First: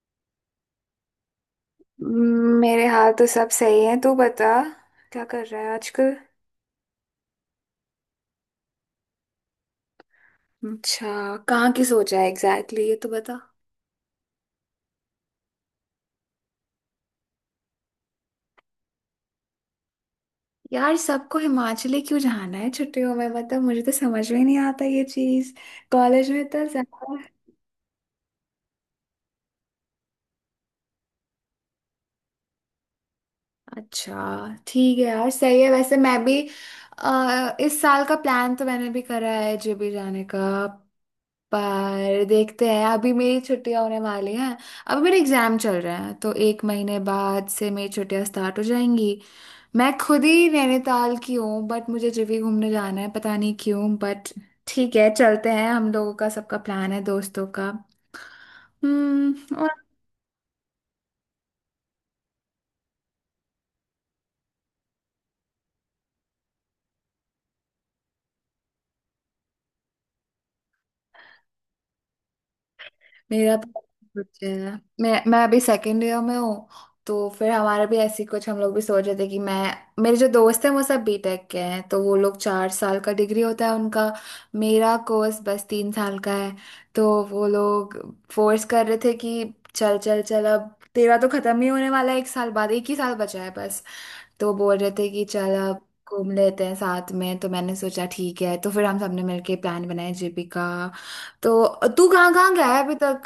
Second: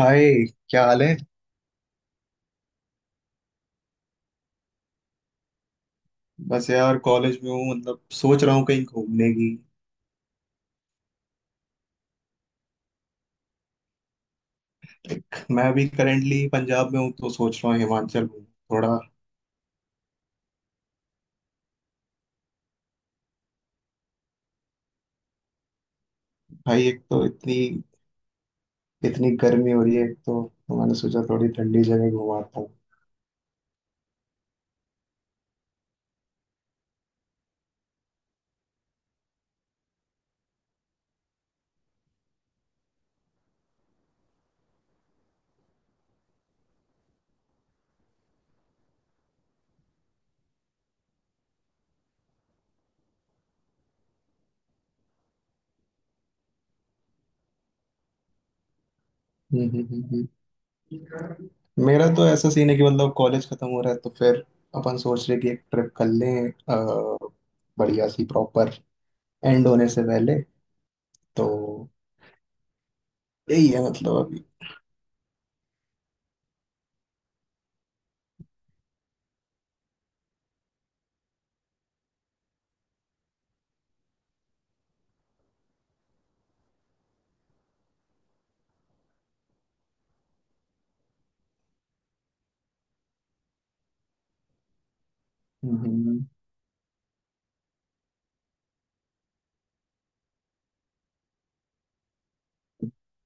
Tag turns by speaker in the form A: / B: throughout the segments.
A: हाय। क्या हाल है।
B: मेरे हाल तो सब सही है। तू बता, क्या कर रहा है आजकल?
A: बस यार कॉलेज में हूँ, मतलब सोच रहा हूँ कहीं घूमने की।
B: अच्छा, कहाँ की सोचा है एग्जैक्टली exactly, ये तो बता।
A: एक, मैं अभी करेंटली पंजाब में हूँ तो सोच रहा हूँ हिमाचल में थोड़ा।
B: यार, सबको हिमाचली क्यों जाना है छुट्टियों में? मतलब मुझे तो समझ में नहीं आता ये चीज, कॉलेज में तो
A: भाई, एक
B: ज्यादा।
A: तो इतनी इतनी गर्मी हो रही है, एक तो मैंने सोचा थोड़ी ठंडी जगह घुमाता हूँ।
B: अच्छा। ठीक है यार, सही है। वैसे मैं भी इस साल का प्लान तो मैंने भी करा है जेबी जाने का। पर देखते हैं, अभी मेरी छुट्टियां होने वाली हैं। अभी मेरे एग्जाम चल रहे हैं तो 1 महीने बाद से मेरी छुट्टियां स्टार्ट हो जाएंगी। मैं खुद ही नैनीताल की हूँ बट मुझे जेबी घूमने जाना है, पता नहीं क्यों। बट ठीक है, चलते हैं। हम लोगों का सबका प्लान है दोस्तों का। हम्म।
A: हम्म, हम्म, हम्म, मेरा तो ऐसा सीन है कि मतलब कॉलेज खत्म हो रहा है, तो फिर अपन सोच रहे कि एक ट्रिप कर लें, बढ़िया सी, प्रॉपर एंड होने से पहले, तो
B: मेरा
A: यही
B: तो
A: है मतलब अभी।
B: बच्चे हैं। मैं अभी सेकेंड ईयर में हूँ। तो फिर हमारा भी ऐसी कुछ, हम लोग भी सोच रहे थे कि मैं, मेरे जो दोस्त हैं वो सब बीटेक के हैं तो वो लोग, 4 साल का डिग्री होता है उनका। मेरा कोर्स बस 3 साल का है। तो वो लोग फोर्स कर रहे थे कि चल चल चल, अब तेरा तो खत्म ही होने वाला है, 1 साल बाद एक ही साल बचा है बस। तो बोल रहे थे कि चल
A: हम्म,
B: अब
A: हम्म, हम्म।
B: घूम लेते हैं साथ में, तो मैंने सोचा ठीक है। तो फिर हम सबने मिलके प्लान बनाया जेपी का। तो तू कहाँ कहाँ गया है अभी तक,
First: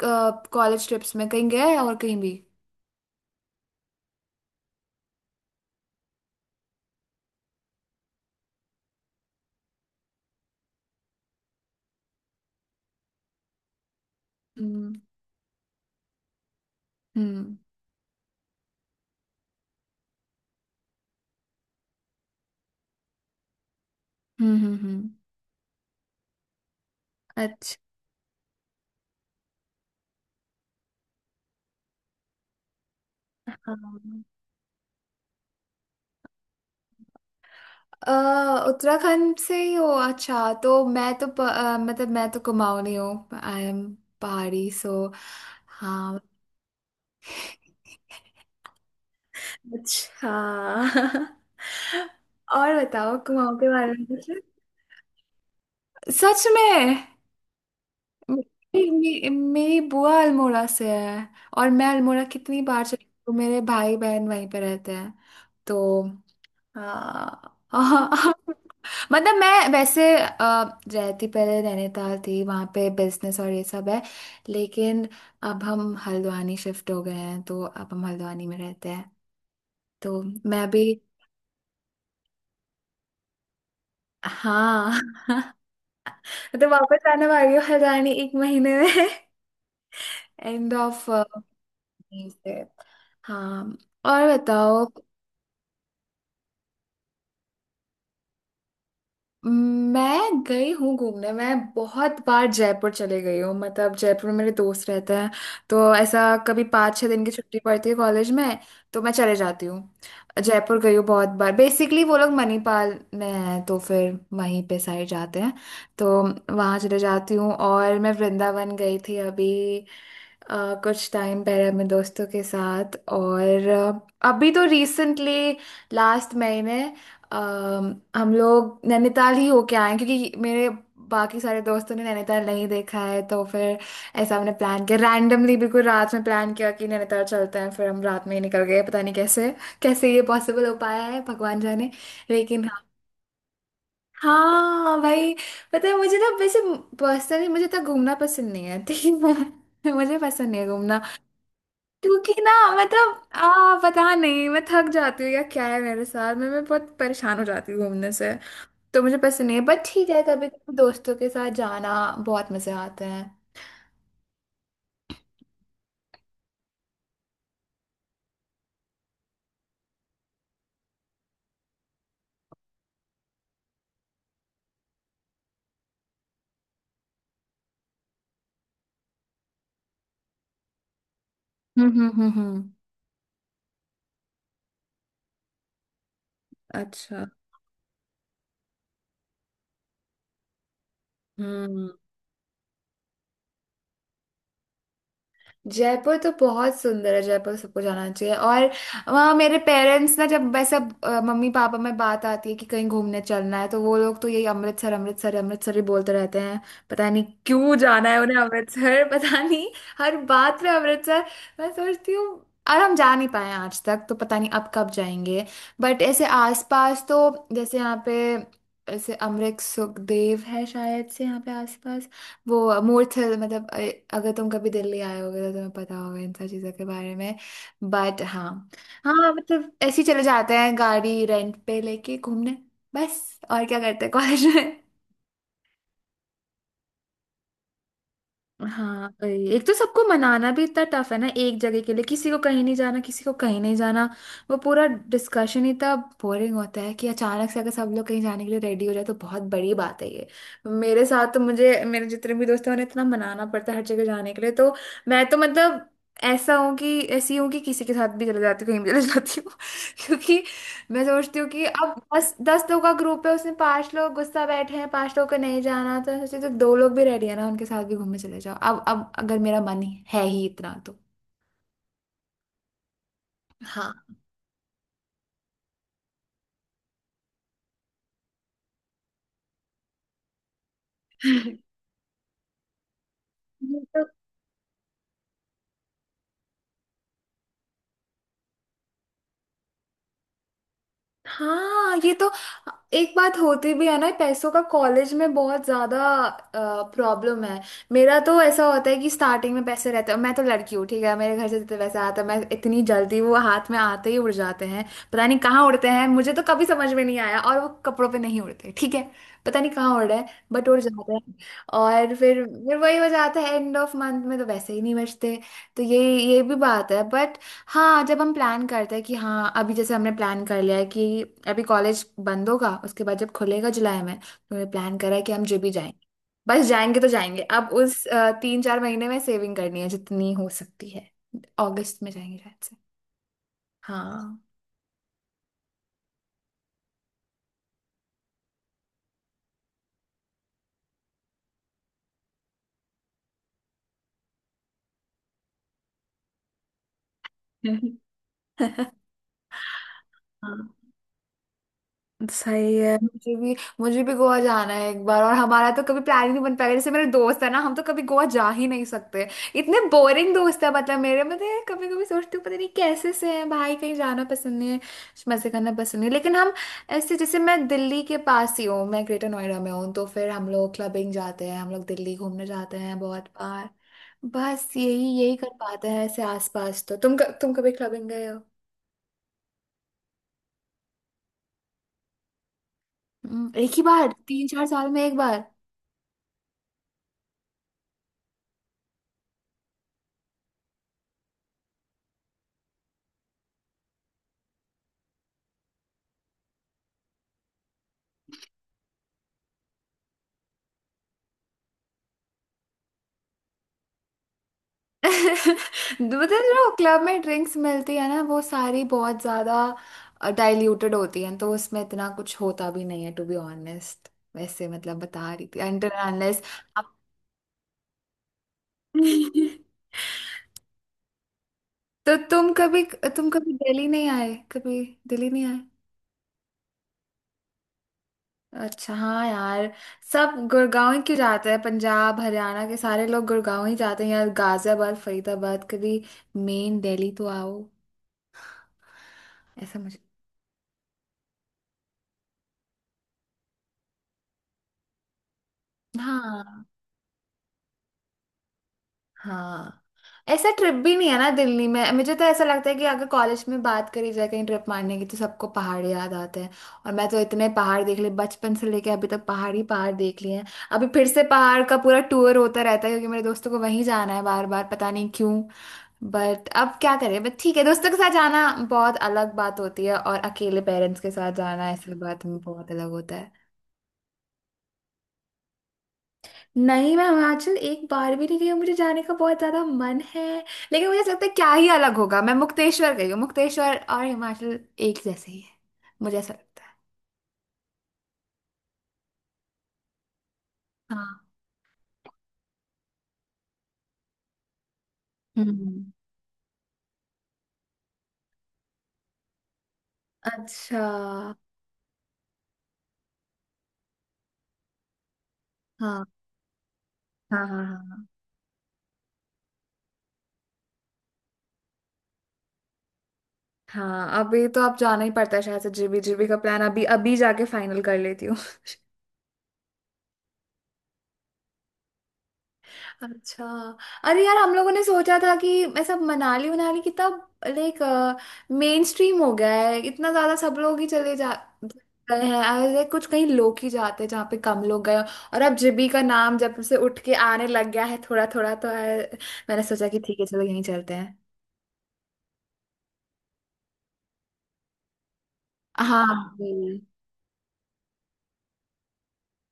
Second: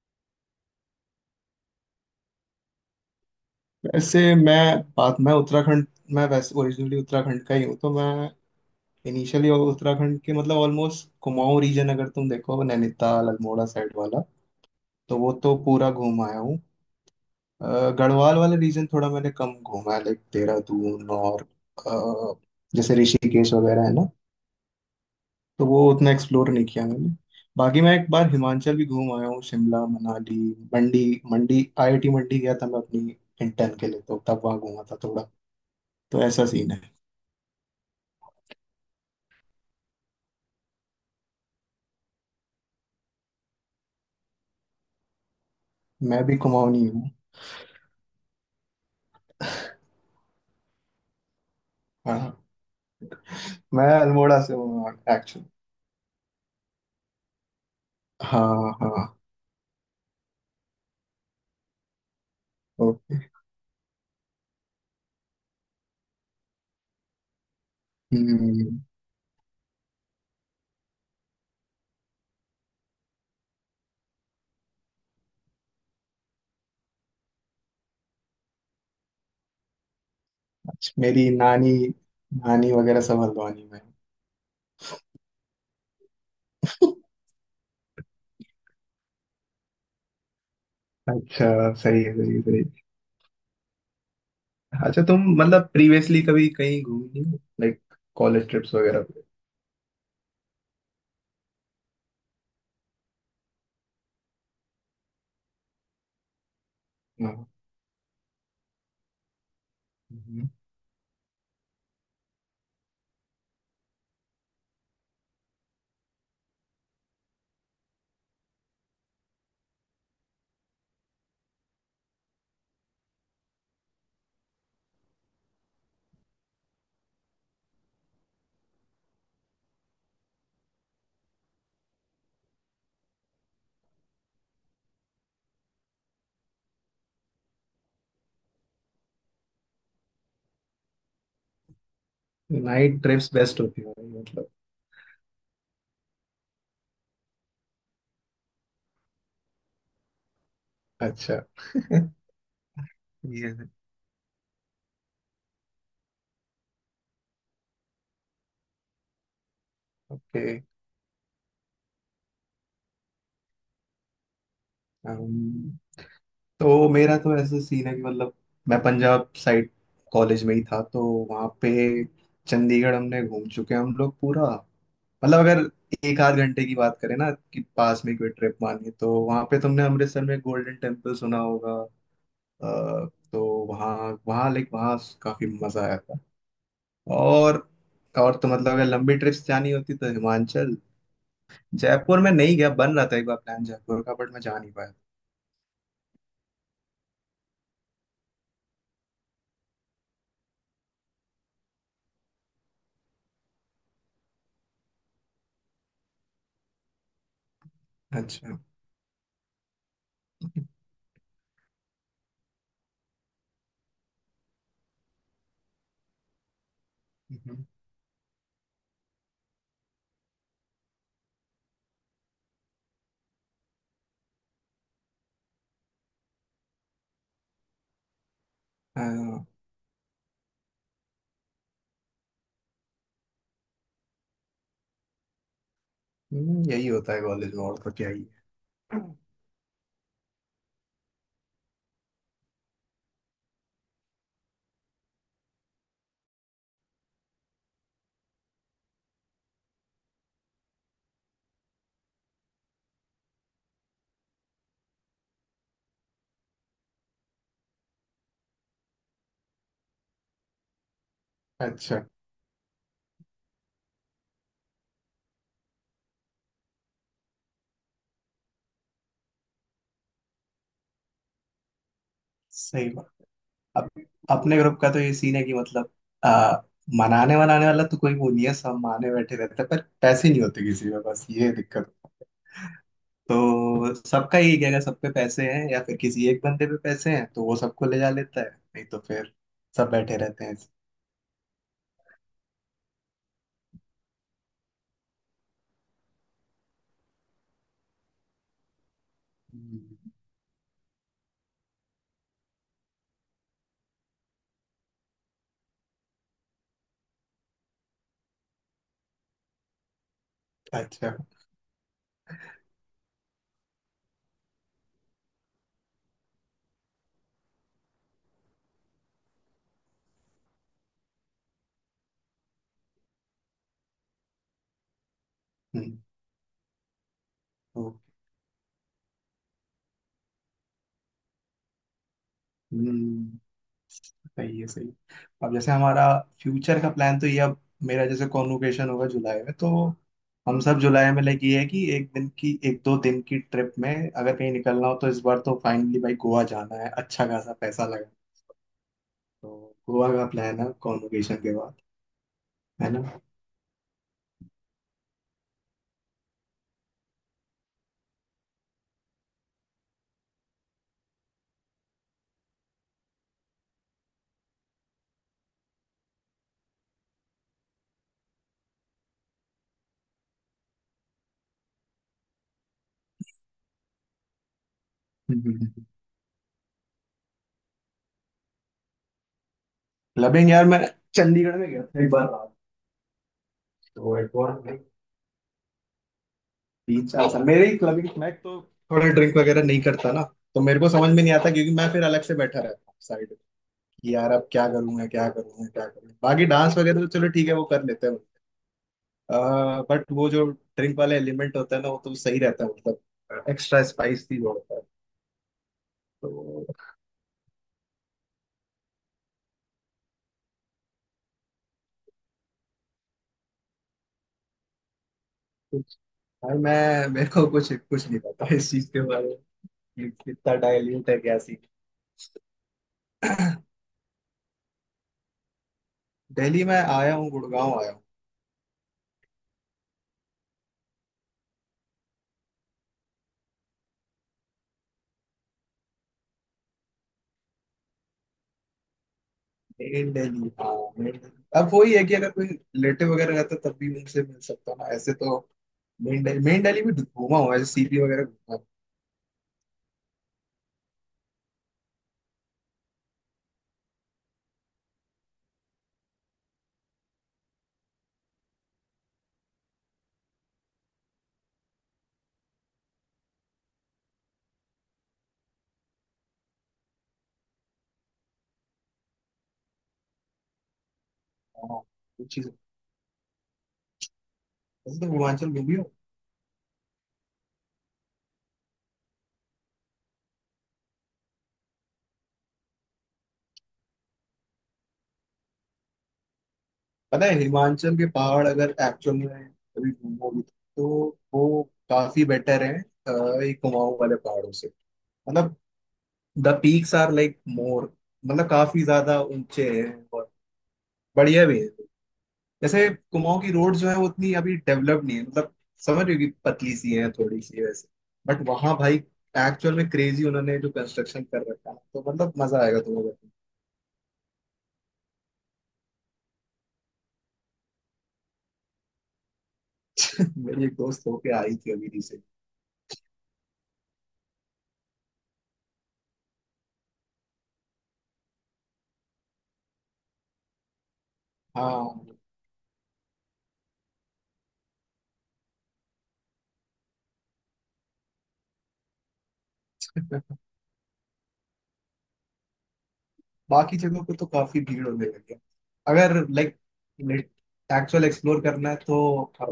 B: कॉलेज ट्रिप्स में कहीं गया है और कहीं भी?
A: वैसे मैं बात मैं उत्तराखंड मैं वैसे ओरिजिनली उत्तराखंड का ही हूँ, तो मैं इनिशियली उत्तराखंड के, मतलब ऑलमोस्ट कुमाऊं रीजन, अगर तुम देखो नैनीताल अल्मोड़ा साइड वाला,
B: हम्म
A: तो वो तो पूरा घूम आया हूँ।
B: हम्म
A: गढ़वाल वाला रीजन थोड़ा मैंने कम घूमा है, लाइक देहरादून और अ, जैसे ऋषिकेश वगैरह है ना,
B: हम्म हम्म हम्म।
A: तो वो उतना एक्सप्लोर नहीं किया मैंने।
B: अच्छा,
A: बाकी मैं एक बार हिमाचल भी घूम आया हूँ। शिमला, मनाली, मंडी। मंडी आईआईटी मंडी गया था मैं अपनी इंटर्न के लिए,
B: हाँ।
A: तो तब वहाँ घूमा था थोड़ा। तो ऐसा सीन है।
B: उत्तराखंड से ही हो? अच्छा, तो मैं तो मतलब मैं तो कुमाऊनी हूँ, आई एम पहाड़ी, सो, हाँ।
A: मैं भी कुमाऊनी हूँ।
B: अच्छा।
A: हाँ,
B: और बताओ कुमाऊँ के
A: मैं
B: बारे में कुछ।
A: अल्मोड़ा से हूँ एक्चुअली।
B: सच में?
A: हाँ, हाँ।
B: मेरी, मेरी बुआ अल्मोड़ा से है। और मैं अल्मोड़ा कितनी बार चली
A: ओके।
B: हूँ, मेरे भाई बहन वहीं पे रहते हैं। तो आ,
A: हम्म।
B: मतलब मैं वैसे रहती पहले नैनीताल थी, वहाँ पे बिजनेस और ये सब है। लेकिन अब हम हल्द्वानी शिफ्ट हो गए हैं तो अब हम हल्द्वानी में रहते हैं। तो मैं भी,
A: अच्छा, मेरी नानी, नानी वगैरह सब हल्द्वानी में हैं।
B: हाँ, तो वापस आने वाली हूँ हल्द्वानी 1 महीने में। एंड ऑफ,
A: अच्छा। सही है,
B: जी,
A: सही है,
B: से
A: सही
B: हाँ। और
A: है।
B: बताओ।
A: अच्छा, तुम मतलब प्रीवियसली कभी कहीं घूमी हो, लाइक कॉलेज ट्रिप्स वगैरह पे?
B: मैं गई हूँ घूमने। मैं बहुत बार जयपुर चले गई हूँ, मतलब जयपुर में मेरे दोस्त रहते हैं। तो ऐसा कभी 5-6 दिन की
A: हाँ,
B: छुट्टी पड़ती है कॉलेज में तो मैं चले जाती हूँ। जयपुर गई हूँ बहुत बार, बेसिकली वो लोग मणिपाल में हैं तो फिर वहीं पे साइड जाते हैं, तो वहाँ चले जाती हूँ। और मैं वृंदावन गई थी अभी, कुछ टाइम पहले अपने दोस्तों के साथ। और अभी तो रिसेंटली लास्ट महीने, अम, हम लोग नैनीताल ही होके आए हैं, क्योंकि मेरे बाकी सारे दोस्तों ने नैनीताल नहीं देखा है, तो फिर ऐसा हमने प्लान किया रैंडमली, बिल्कुल रात में प्लान किया कि नैनीताल चलते हैं, फिर हम रात में ही निकल गए, पता नहीं कैसे कैसे ये पॉसिबल हो पाया है, भगवान जाने। लेकिन हाँ,
A: नाइट ट्रिप्स बेस्ट होती है, मतलब।
B: हाँ भाई। पता है मुझे ना वैसे, पर्सनली मुझे तो घूमना पसंद नहीं है, ठीक है। मुझे पसंद नहीं है घूमना,
A: अच्छा।
B: क्योंकि ना, मतलब
A: ये।
B: आ पता नहीं, मैं थक जाती हूँ या क्या है मेरे साथ, मैं बहुत परेशान हो जाती हूँ घूमने से। तो मुझे पसंद नहीं है, बट ठीक है
A: ओके।
B: कभी कभी दोस्तों के साथ जाना बहुत मजे आते हैं।
A: तो मेरा तो ऐसा सीन है कि मतलब मैं पंजाब साइड कॉलेज में ही था, तो वहाँ पे चंडीगढ़ हमने घूम चुके हैं हम लोग पूरा। मतलब अगर एक आध घंटे की बात करें, ना कि पास में कोई ट्रिप, मानिए, तो वहाँ पे तुमने अमृतसर में गोल्डन टेम्पल सुना होगा।
B: हम्म हम्म हम्म हम्म।
A: अ, तो वहाँ वहाँ लाइक वहाँ काफी मजा आया था।
B: अच्छा।
A: और तो मतलब अगर लंबी ट्रिप्स जानी होती तो हिमाचल।
B: हम्म।
A: जयपुर में नहीं गया, बन रहा था एक बार प्लान जयपुर का, बट मैं जा नहीं पाया।
B: जयपुर तो बहुत सुंदर है, जयपुर सबको जाना चाहिए। और वहाँ मेरे पेरेंट्स ना, जब वैसे अब, मम्मी पापा में बात आती है कि कहीं घूमने चलना है, तो वो लोग तो यही अमृतसर अमृतसर अमृतसर ही बोलते रहते हैं, पता नहीं क्यों जाना है उन्हें
A: अच्छा।
B: अमृतसर। पता नहीं, हर बात में अमृतसर, मैं सोचती हूँ। और हम जा नहीं पाए हैं आज तक, तो पता नहीं अब कब जाएंगे। बट ऐसे आसपास तो, जैसे यहाँ पे, ऐसे अमरीक सुखदेव है शायद से यहाँ पे आसपास, वो मूर्थल, मतलब अगर तुम कभी दिल्ली आए होगे तो तुम्हें पता होगा इन सब चीज़ों के बारे में, बट हाँ। हाँ,
A: हम्म।
B: मतलब ऐसे ही चले जाते हैं गाड़ी रेंट पे लेके घूमने, बस। और क्या करते हैं कॉलेज में?
A: यही होता है कॉलेज में, और तो क्या ही है।
B: हाँ वही। एक तो सबको मनाना भी इतना टफ है ना एक जगह के लिए, किसी को कहीं नहीं जाना, किसी को कहीं नहीं जाना, वो पूरा डिस्कशन ही इतना बोरिंग होता है कि अचानक से अगर सब लोग कहीं जाने के लिए रेडी हो जाए तो बहुत बड़ी बात है ये। मेरे साथ तो, मुझे, मेरे जितने भी दोस्त हैं उन्हें इतना मनाना पड़ता है हर जगह जाने के लिए। तो मैं तो मतलब ऐसा हूँ कि ऐसी हूँ कि किसी के साथ भी चले जाती हूँ, कहीं भी चले जाती हूँ। क्योंकि मैं सोचती हूँ कि अब
A: अच्छा।
B: दस दस लोग का ग्रुप है, उसमें पांच लोग गुस्सा बैठे हैं, पांच लोग को नहीं जाना, तो सोचती हूँ दो लोग भी रेडी है ना, उनके साथ भी घूमने चले जाओ। अब अगर मेरा मन है ही इतना तो,
A: सही बात। अब
B: हाँ।
A: अपने ग्रुप का तो ये सीन है कि मतलब आ, मनाने वनाने वाला तो कोई वो नहीं है, सब माने बैठे रहते हैं, पर पैसे नहीं होते किसी में, बस ये दिक्कत। तो
B: तो
A: सबका यही कहेगा, सब पे पैसे हैं या फिर किसी एक बंदे पे पैसे हैं तो वो सबको ले जा लेता है, नहीं तो फिर सब बैठे रहते हैं।
B: हाँ, ये तो एक बात होती भी है ना, पैसों का कॉलेज में बहुत ज्यादा प्रॉब्लम है। मेरा तो ऐसा होता है कि स्टार्टिंग में पैसे रहते
A: हम्म।
B: हैं, मैं तो लड़की हूँ ठीक है, मेरे घर से जितने पैसे आते हैं मैं इतनी जल्दी वो हाथ में आते ही उड़ जाते हैं, पता नहीं कहाँ उड़ते हैं, मुझे तो कभी समझ में नहीं आया। और वो कपड़ों पे नहीं उड़ते ठीक है, पता नहीं कहाँ उड़ रहे हैं बट उड़
A: अच्छा।
B: जाते हैं। और फिर वही हो जाता है, एंड ऑफ मंथ में तो वैसे ही नहीं बचते। तो ये भी बात है। हाँ जब हम प्लान करते हैं कि, हाँ अभी जैसे हमने प्लान कर लिया है कि अभी कॉलेज बंद होगा, उसके बाद जब खुलेगा जुलाई में, तो हमने प्लान करा है कि हम जो भी
A: हम्म,
B: जाएंगे बस जाएंगे, तो जाएंगे। अब
A: ओ,
B: उस 3-4 महीने में सेविंग करनी है जितनी हो सकती है, अगस्त में जाएंगे शायद से,
A: हम्म,
B: हाँ।
A: सही है, सही है। अब जैसे हमारा फ्यूचर का प्लान तो ये, अब मेरा जैसे कॉन्वोकेशन होगा जुलाई में, तो हम सब जुलाई में लाइक ये है कि एक दो दिन की ट्रिप में अगर कहीं निकलना हो, तो इस बार तो फाइनली भाई गोवा जाना है, अच्छा खासा पैसा लगा। तो गोवा का
B: हाँ
A: प्लान है कॉन्वोकेशन के बाद,
B: सही
A: है
B: है,
A: ना?
B: मुझे भी, मुझे भी गोवा जाना है एक बार। और हमारा तो कभी प्लान ही नहीं बन पाएगा, जैसे मेरे दोस्त है ना, हम तो कभी गोवा जा ही नहीं सकते, इतने बोरिंग दोस्त है मतलब मेरे, मतलब कभी कभी सोचती हूँ पता नहीं कैसे से हैं भाई, कहीं जाना पसंद नहीं है, मजे करना पसंद नहीं है। लेकिन हम ऐसे, जैसे मैं दिल्ली के पास ही हूँ, मैं ग्रेटर नोएडा में हूँ, तो फिर हम लोग क्लबिंग जाते हैं, हम लोग दिल्ली घूमने जाते हैं बहुत बार, बस यही यही कर पाते हैं ऐसे आसपास। तो तुम कभी क्लबिंग गए हो?
A: क्लबिंग यार, मैं चंडीगढ़ में गया था एक बार रात।
B: एक ही बार,
A: तो एक
B: तीन
A: बार,
B: चार साल में एक बार।
A: तीन चार साल मेरे ही क्लबिंग, मैं तो थोड़ा ड्रिंक वगैरह नहीं करता ना, तो मेरे को समझ में नहीं आता, क्योंकि मैं फिर अलग से बैठा रहता हूँ साइड, कि यार अब क्या करूंगा, क्या करूंगा, क्या करूंगा। बाकी डांस वगैरह तो चलो ठीक है, वो कर लेते हैं। बट वो जो ड्रिंक वाला एलिमेंट होता है ना, वो तो सही रहता है, मतलब एक्स्ट्रा स्पाइस भी जोड़ता है।
B: मतलब
A: तो
B: जो क्लब में ड्रिंक्स मिलती है ना वो सारी बहुत ज्यादा डाइल्यूटेड होती हैं, तो उसमें इतना कुछ होता भी नहीं है, टू बी ऑनेस्ट। वैसे मतलब बता रही थी, अंटर
A: कुछ
B: अनलेस
A: भाई,
B: आप।
A: मैं मेरे को कुछ कुछ नहीं पता इस चीज के बारे में, कि कितना डाइल्यूट है, क्या सीन।
B: तो तुम कभी दिल्ली नहीं आए? कभी दिल्ली नहीं आए?
A: दिल्ली में आया हूँ, गुड़गांव आया हूँ।
B: अच्छा, हाँ यार, सब गुड़गांव ही क्यों जाते हैं, पंजाब हरियाणा के सारे लोग गुड़गांव ही जाते हैं यार, गाजियाबाद, फरीदाबाद कभी, मेन दिल्ली तो आओ। ऐसा मुझे,
A: मेन दिल्ली, हाँ, मेन दिल्ली, अब वही है कि अगर कोई रिलेटिव वगैरह रहता तब भी उनसे मिल सकता हूँ ना, ऐसे तो मेन दिल्ली, मेन
B: हाँ
A: दिल्ली भी घूमा हूँ, ऐसे सीपी वगैरह घूमा हूँ।
B: हाँ, ऐसा ट्रिप भी नहीं है ना दिल्ली में। मुझे तो ऐसा लगता है कि अगर कॉलेज में बात करी जाए कहीं ट्रिप मारने की तो सबको पहाड़ याद आते हैं। और मैं तो इतने पहाड़ देख लिए बचपन से लेके अभी तक, पहाड़ ही पहाड़ देख लिए हैं। अभी फिर से पहाड़ का पूरा टूर होता रहता है क्योंकि मेरे दोस्तों को वहीं जाना है बार बार, पता नहीं क्यों। बट अब क्या करें, बट ठीक है दोस्तों के साथ जाना बहुत अलग बात होती है, और अकेले पेरेंट्स के साथ जाना
A: हाँ,
B: ऐसी बात
A: कुछ
B: में
A: चीज़-
B: बहुत अलग होता है।
A: वैसे तो पूर्वांचल घूमी हूँ।
B: नहीं, मैं हिमाचल एक बार भी नहीं गई हूँ, मुझे जाने का बहुत ज्यादा मन है। लेकिन मुझे ऐसा लगता है क्या ही अलग होगा, मैं मुक्तेश्वर गई हूँ, मुक्तेश्वर और हिमाचल एक जैसे ही है, मुझे ऐसा लगता है।
A: पता है, हिमाचल के पहाड़ अगर एक्चुअल में कभी घूमोगे तो
B: हाँ।
A: वो काफी बेटर है। अ, ये कुमाऊं वाले पहाड़ों से, मतलब
B: हम्म।
A: The peaks are like more, मतलब काफी ज्यादा ऊंचे हैं, और
B: अच्छा। हाँ
A: बढ़िया भी है। जैसे कुमाऊं की रोड जो है वो उतनी अभी डेवलप नहीं है, मतलब समझ रहे हो कि पतली सी है थोड़ी
B: हाँ हाँ
A: सी वैसे।
B: हाँ
A: बट वहां भाई एक्चुअल में क्रेजी, उन्होंने जो कंस्ट्रक्शन कर रखा है, तो मतलब मजा आएगा तुम्हें।
B: हाँ, अभी तो अब जाना ही पड़ता है शायद से, जीबी, जीबी का प्लान अभी अभी जाके फाइनल कर लेती हूँ।
A: मेरी एक दोस्त होके आई थी अभी रिसेंट।
B: अच्छा, अरे यार हम लोगों ने सोचा था कि मैं, सब मनाली मनाली कितना, लाइक, मेन स्ट्रीम हो गया है इतना ज्यादा, सब लोग ही चले जा
A: हाँ।
B: गए हैं, और like, कुछ कहीं लोग ही जाते हैं जहाँ पे कम लोग गए हों। और अब जिबी का नाम जब से उठ के आने लग गया है थोड़ा थोड़ा, तो है, मैंने सोचा कि ठीक है चलो यहीं चलते हैं।
A: बाकी जगहों पे तो काफी भीड़ होने लगी है।
B: हाँ।
A: अगर लाइक
B: हम्म,
A: एक्चुअल एक्सप्लोर करना है तो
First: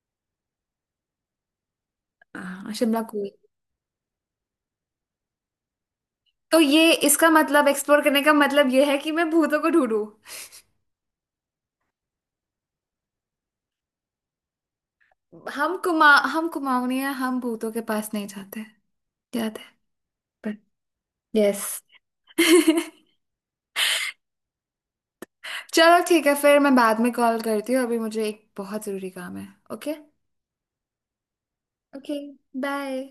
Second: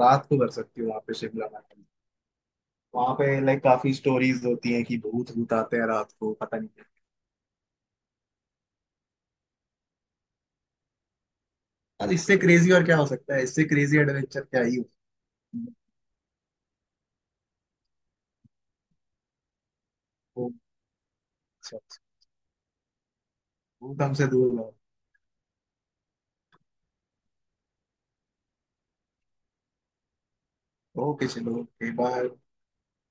A: रात को कर सकती हो वहाँ पे शिमला में।
B: हाँ शिमला
A: वहाँ पे
B: कूल।
A: लाइक काफी स्टोरीज होती हैं कि भूत भूत आते हैं रात को, पता
B: तो
A: नहीं क्या।
B: ये इसका मतलब एक्सप्लोर करने का मतलब ये है कि मैं भूतों को ढूंढूं?
A: और इससे क्रेजी और क्या हो सकता है, इससे क्रेजी एडवेंचर क्या ही हो।
B: हम कुमाऊनी हैं, हम भूतों के पास नहीं जाते। याद
A: ओ।
B: है, यस।
A: अच्छा, भूत हमसे दूर रहो।
B: चलो ठीक है, फिर मैं बाद में कॉल करती हूँ, अभी मुझे एक बहुत ज़रूरी काम है। ओके,
A: ओके चलो। ओके।
B: Okay
A: bye.
B: बाय।